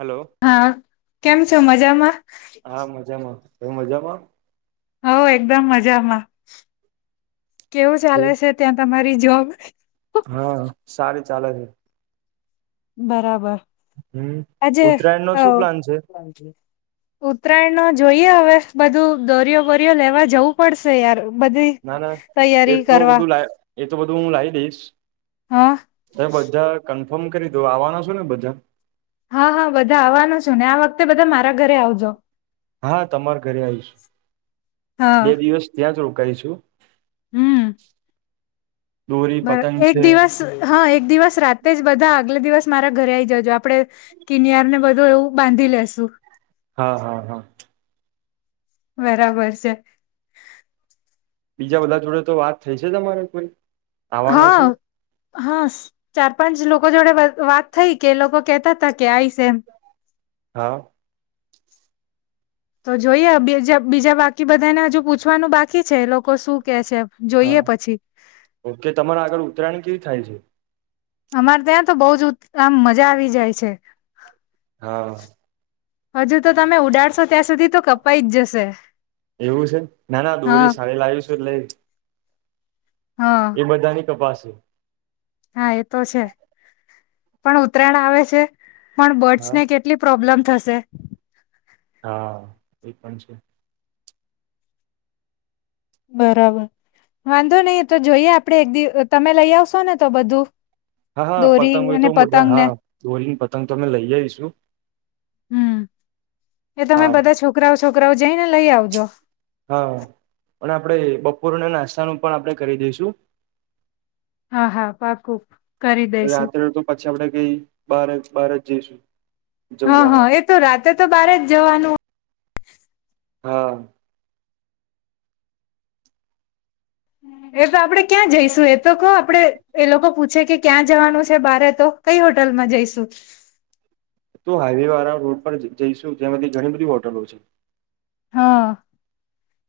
Hello હા કેમ છો મજામાં. હા મજામાં તું મજામાં. હ એકદમ મજામાં કેવું ચાલે છે ત્યાં તમારી જોબ. હા સારી ચાલે છે. બરાબર હમ આજે ઉત્તરાયણ નો આ શું પ્લાન છે ઉત્તરાયણ નો જોઈએ હવે બધું દોરયો બોરિયો લેવા જવું પડશે યાર. બધી ના ના એ તૈયારી તો કરવા બધું લા એ તો બધું હું લાઇઈ દઈશ હા હમે બધા ોમ કરી દો આવવાના છો ને બધા. હા હા બધા આવવાનું છો ને આ વખતે બધા મારા ઘરે આવજો. હા હા તમાર ઘરે આઇ શું હા બે દિવસ ત્યાં જ રોકાઈશું. હમ દોરી બસ પતંગ એક છે દિવસ હા એક દિવસ રાતે જ બધા આગલે દિવસ મારા ઘરે આઈ જજો આપડે કિનયાર ને બધું એવું બાંધી લેશુ. હા હા હા બરાબર છે બીજા બધા જોડે તો વાત થઈ છે તમારે કોઈ. હ આવવાના છે હ ચાર પણ જ લોકો જોડે વાત થઈ કે લોકો કેતા હતા કે આઇસ એમ. હા તો જોઈએ બજા બીજા બાકી બધાને હજુ પૂછવાનું બાકી છે લોકો શું કે છે. હા જોઈએ પછી ઓકે તમારા આગળ ઉત્તરાયણ કેવી થાય છે? અમારે ત્યાં તો બહુ જ આમ મજા આવી જાય છે. હા હજુ તો તમે ઉડાડશો ત્યાં સુધી તો કપાઈ જ જશે. એવું છે ના ના દોરી હા સાાળી લાવીશું એટલે હા એ બધાની કપાાસે હા એ તો છે પણ ઉત્તરાયણ આવે છે પણ હા બર્ડ્સને કેટલી પ્રોબ્લેમ થશે. હા એ પણ છે બરાબર વાંધો નહીિ તો જોઈએ આપડે એક દિવ તમે લઈ આવશો ને તો બધું? હા હા દોરી પતંગ હોય અને તો બધા પતંગ ને હા દોરી ન પતંગ તો અમે લય આઇ શું. હમ એ તમે હા બધા છોકરાઓ છોકરાઓ જઈને લઈ આવજો. હા અને આપડે બપોરને નાસ્તાનું પણ આપણે કરી દઈશું. હા હા પાકું કરી દઈશું રાત્રે તો પછી આપડે કઈ બાર જ બારજ જઈશું. હા જમવા હા માટે એ તો રાતે તો બારે જ જવાનું હો હા એ તો આપડે ક્યાં જઈશું એ તો કહો આપડે એ લોકો પૂછે કે ક્યાં જવાનું છે બારે તો. કઈ હોટલ માં જઈશું. તું હાઈવે વાળા રોડ પર જઈશુ જેમાંથી ઘણી બધી હોટલો છે. હા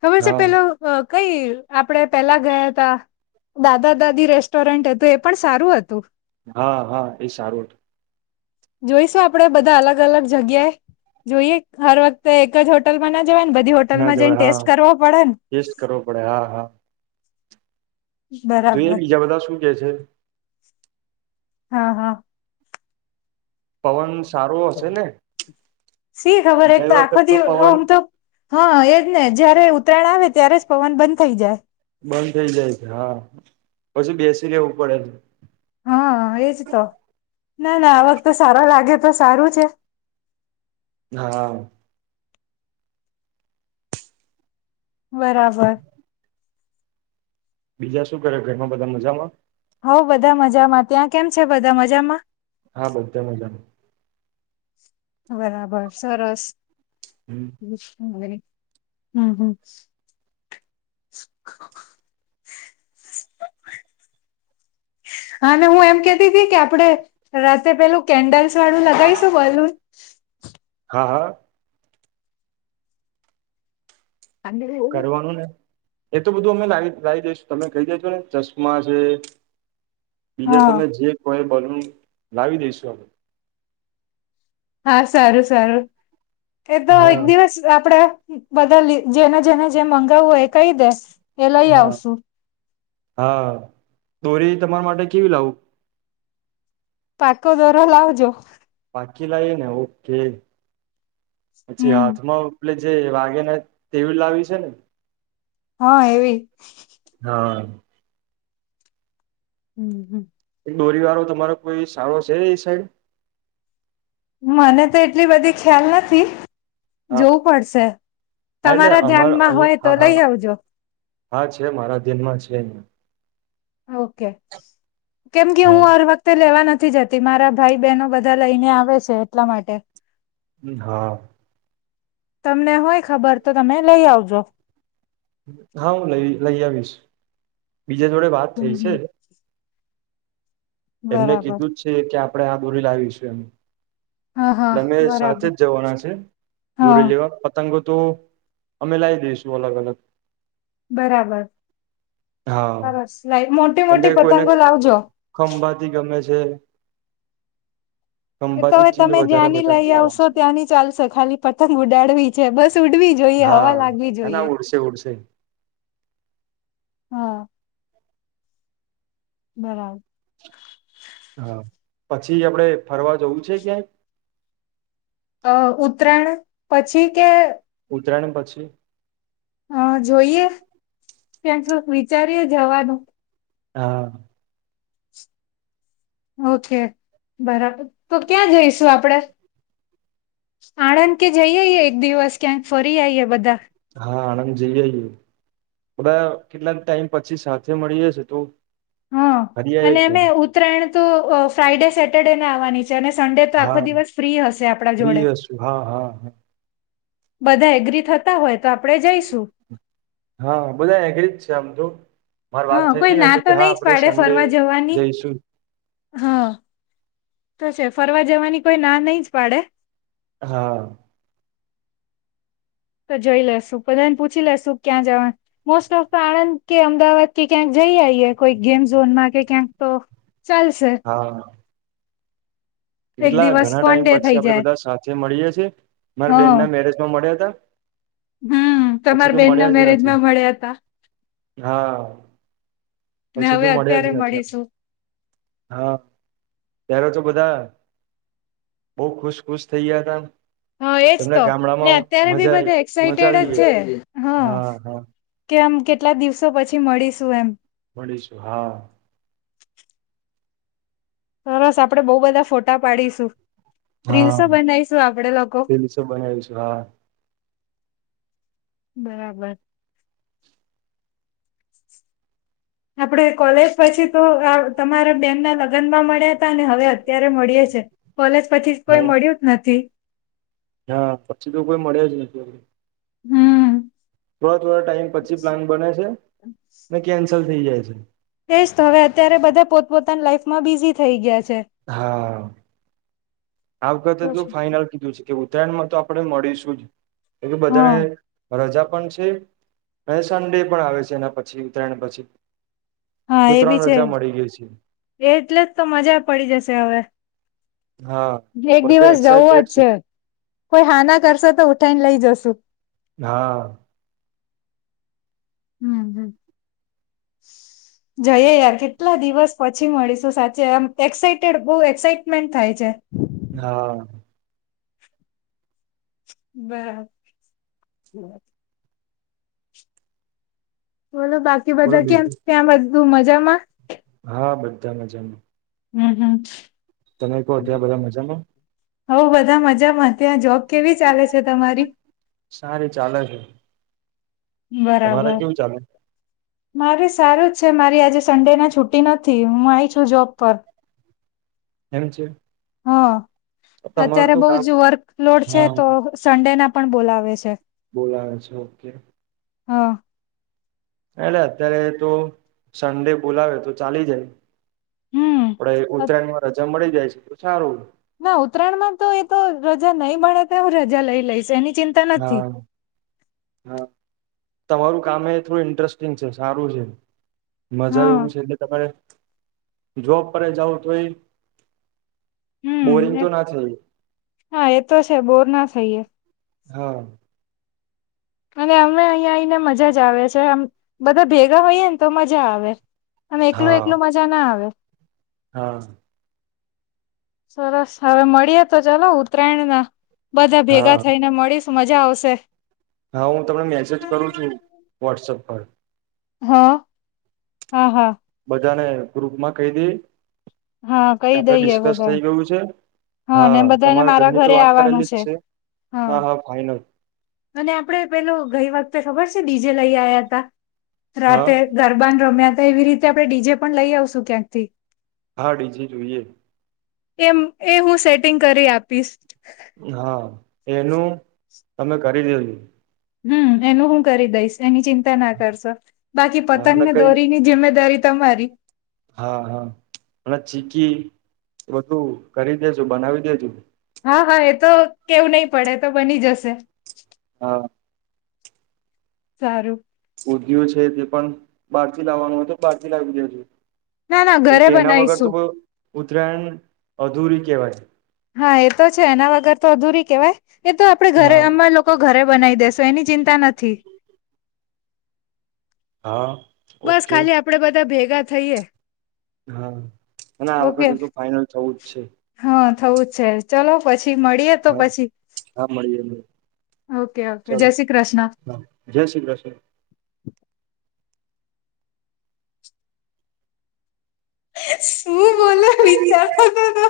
ખબર છે હા પેલું કઈ. આપડે પેલા ગયા તા દાદા દાદી રેસ્ટોરન્ટ હતું એ પણ સારું હતું. હા હા એ સારું હતું. જોઈશું આપડે બધા અલગ અલગ જગ્યાએ જોઈએ હર વખતે એક જ હોટલમાં ના જવાય ન બધી ના હોટલમાં જઈન જવાય હા ટેસ્ટ કરવો પડે ને. ટેસ્ટ કરવો પડે હા હા જોઈએ બરાબર બીજા બધા શું કે છે. હા હા પવન સારો હશે ને? સી ખબર એક ગઈ તો આખો વખત દિવ અ પવન અમ તો હા એજ ને જયારે ઉત્તરાયણ આવે ત્યારે જ પવન બંધ થઈ જાય. બંધ થઈ જાય છે હા પછી બેસી રેવું પડે છે. હા એજ તો ના ના આ વખતે તો સારો લાગે તો સારું છે. હા બરાબર બીજા શું કરે ઘરમાં બધા મજામાં હોવ બધા મજામાં ત્યાં કેમ છે બધા મજામાં હા બધા મજામાં બરાબર સરસ હમ હમ [inaudible] અને હું એમ કેતી હતી કે આપડે રાત્રે પેલું કેન્ડલ્સ વાળું લગાવીશ બલુંન હા હા કરવાનું ને એ તો બધું અમે લ લાવી દઈશું તમે કઈ દેજો ને ચશ્મા છે બીજા હા તમે જે કોઈ બલુંન લાવી દઈશુ અમે હા સારું સારું એ તો એક હા દિવસ આપડે બધા જેના જેને જે મંગાવું હોય એ કહી દે એ લઈ હા આવશું હા દોરી તમારા માટે કેવી લાવું પાકો દોરો લાવજો પાકી લાઈએ ને ઓકે પછી હમ હાથમાં આપલે જે વાગેના તેવી લાવી છે ને હા એવી હા હમ હમ દોરી વાળો તમારો કોઈ સારો છે એ સાઈડ મને તો એટલી બધી ખ્યાલ નથી હા જોવું પડશે હા એટલે તમારા અમાર ધ્યાનમાં હોય તો અહીંયા હા લઈ હા આવજો હા છે મારા ધ્યાનમાં છે ઓકે કેમ કે હા હું હર વખતે લેવા નથી નથી જતી મારા ભાઈ બહેનો બધા લઈને આવે છે એટલા માટે હા તમને હોય ખબર તો તમે લઈ આવજો હા હું લઈ લઈ આવીશ બીજા જોડે વાત હમ થઈ છે હમ એમને બરાબર કીધું જ છે. કે આપણે આ દોરી લાવીશું એમ હા હા અમે સાથે બરાબર જ જવાના છે. હા દોરી લેવા પતંગો તો અમે લાવી દઈશું અલગ-અલગ બરાબર. હા સરસ લાઈ કેમ કે મોટી-મોટી પતંગો લાવજો. સંભાતી ચીલ વધ ત્યાંની લઈ આવશો ત્યાંની ચાલશે ખાલી પતંગ ઉડાડવી છે. બસ ઉડવી જોઈએ. હવા હા લાગવી ના જોઈએ. ના ઉડશે, ઉડશે હમ્મ બરાબર. હા પછી આપડે ફરવા જવું છે ક્યાંય? અ ઉતરાયણ પછી કે ઉતરાણ પછી હા જોઈએ. ક્યાંક વિચારીએ જવાનું. હા. ઓકે બરાબર તો ક્યાં જઈશુ આપડે? આણંદ કે જઈઆએ એક દિવસ ક્યાંક ફરી આઈએ બધા. હા આણંદ જઈઆએ. બધા કેટલાક ટાઈમ પછી સાથે મળી જશે તો હા ફરી આવીએ અને અમે ક્યાંય ઉત્તરાયણ તો ફ્રાઈડે સેટર્ડેના આવવાની છે. સડેતો આખો હા દિવસ ફ્રી હશે. આપણા ફ્રી જોડે હશું હા હા બધા એગ્રી થતા હોય. તો આપણે જઈશું હા બધાય ઈ જ છે આમ જો હા કોઈ ના તો નઈ જ પાડે ફરવા જવાની. જઈશું હા તો છે. ફરવા જવાની કોઈ ના નઈ જ પાડે. હા. ઈ તો જોઈ લેશું. બધાને પૂછી લેશું ક્યાં જવા, મોસ્ટ ઓફ આણંદ કે અમદાવાદ કે ક્યાંક જા ઈ આઈએ કોઈ ગેમ ઝોન માં કે કયાંક તો ચાલશે. હા એક કેટલા દિવસ ઘણા ફન ટાઈમ ડે પછી થઈ આપડે જાય બધા સાથે મળીએ છીએ. મારા બેન ના મેરેજમાં મળ્યા તા. હમ્મ, તમારા બેન ના મળ્યા જ નથી મેરેજમાં મળ્યા તા. હા. ને પછી તો હવે મળ્યા જ અત્યારે નથી આપ, મળીશું હા. ત્યારે તો બધા બહું ખુશ-ખુશ થઇ ગયા તા. હા એજ તો. ને અત્યારે બી આઈ બધા મજા આવી એક્સાઈટેડ જ ગઈ છે. હતી હા. કે આમ કેટલા દિવસો પછી મળીશું એમ. મળીશું હા. સરસ. આપડે બહું બધા ફોટા પાડીશું. હા રીલંસો બનાઈશું આપડે લોકો. રીલ્સો બનાવીશું હા બરાબર. આપડે કોલેજ પછી તો અહ તમારા બેનના લગ્નમાં મળ્યા તા, ને હવે અત્યારે મળીએ છે. કોલેજ પછી કોઈ હા મળ્યું જ નથી. હા પછી તો કોઈ મળ્યા જ નથી [unintelligible] હમ્મ. થોડા-થોડા ટાઈમ પછી પ્લાન બને છે, ને કેન્સલ થઈ જાય છે. તેજ તો, હવે અત્યારે બધા પોતપોતાની લાઈફમાં બિઝી થઈ ગયા છ હા. આ વખતે તો જો ફાઈનલ કીધું છે કેવું ઉત્તરાયણમાં તો આપણે મળીશું જ. કેમ કે બધાને હા રજા પણ છે અને [unintelligible] ડે પણ આવે છે એના પછી ઉત્તરાયણ પછી. હા તો એ બી ત્રણ છે. રજા મળી ગઈ છે એ એટલે જ તો મજા પડી જશે હવે. હા તો એક બધા દિવસ જવા જ એક્સાઈટેડ છે. કોઈ હા, ના કરશે તો ઉઠાઈને લઈ જશુ. હા. હમ્મ-હમ્મ. જઈએ યાર કેટલા દિવસ પછી મળીશું, સાચે આમ, એક્સાઈટેડ બોવ એક્સાઈટમેન્ટ થાય છે. હા બરાબર. બોલો બાકી બોલો બધા કેમ બીજું ત્યાં બધું મજામાં? હા, બધા મજામાં. હમ્મ, હમ્મ. તમે કહો તા બધા મજામાં? હોવ, બધા મજામાં ત્યાં જોબ કેવી ચાલે છે તમારી? સારી ચાલે છે તમારે બરાબર. કેવું ચાલે? મારે સારું જ છે. મારી આજે સન્ડેના છુટ્ટી નથી, હું આઈ છું જોબ પર. એમ છે? હા, તમારું અત્યારે તો બોવ કામ જ વર્કલોડ છે, હા તો સન્ડેના પણ બોલાવે છે. બોલાવે છે, ઓકે. હા. એટલે અત્યારે તો સન્ડે બોલાવે તો ચાલી જાય. આપડે અત ઉત્તરાયણમાં રજા મળી જાય છે તો સારું. ના ઉત્તરાયણમાં તો એ તો રજા નહી મળે તોય હું રજા લઈ લઈશ, એની ચિંતા નથી. હા, હા. તમારું કામ એ થોડું ઇન્ટસ્ટિંગ છે, સારું છે. મજા હા એવું છે કે તમારે જોબ પર એ જાવ તોય હમ્મ, હા એતો છે બોર ના થઈએ. હા. અને અમે અહીં આવીઈને મજા જ આવે છે, બધા ભેગા હોઈએ ને તો મજા આવે. અને હા એકલું-એકલું મજા ના આવે. હા. સરસ હવે મળીએ તો, ચાલો ઉત્તરાયણના બધા ભેગા હા થઈને મળીશ. મજા આવશે. હા, હું તમને મેસેજ કરું છું, વોટ્સઅપ પર. હ, હા, હા. બધાને ગ્રુપમાં કહી દે હા કે કહી આપડે દઈએ ડિસ્કસ બધા થઈ ગયું છે. હા, ને બધાને તમારા મારા ઘરની તો ઘરે વાત આવવાનું કરેલી જ છે. હા, હા ફાઈનલ. અને આપણે પેલો ગઈ વખતે ખબર છે? ડી જે લઈ આવ્યા હતા, હા રાત્રે ગરબાને રમ્ય એવી રીતે આપણે ડી જે પણ લઈ આવશું, ક્યાંકથી. હા, ડી જે જોઈએ. એમ એ હું સેટિંગ કરી આપીશ. હા, એનું તમે કરી દેજો. હમ્મ એનું હું કરી દઈશ. એની ચિંતા ના કરશો બાકી હા અને પતંગને કઈ દોરીની જિમ્મેદારી તમારી. હા, હા અને ચીકી બધું કરી દેજો બનાવી દેજો. હા, હા એ તો કેવું નહી પડે, એ તો બની જશે. હા. સારું. ઊંધિયું છે તે પણ બહારથી લાવવાનું હોય, તો બહારથી લાવી દેજો. ના ના કેમ ઘરે કે એના વગર તો બનાવીશું ઉત્તરાયણ અધૂરી કેવાય. હા, એ તો છે, એના વગર તો અધૂરી કેવાય એ તો આપણે ઘરે હા અમે લોકો ઘરે બનાવી દેશુ. તો એની ચિંતા નથી. હા. બસ ઓકે ખાલી આપણે બધા ભેગા થઈએે. હા અને આ વખતે તો ફાઈનલ થવું જ છે હા થવું છે ચલો પછી મળીએ તો હા પછી હા મળીએ મળીએ, ઓકે ઓકે ચાલો જય શ્રી કૃષ્ણ. હા, જય શ્રી કૃષ્ણ શું બોલે વિચારતો ખરો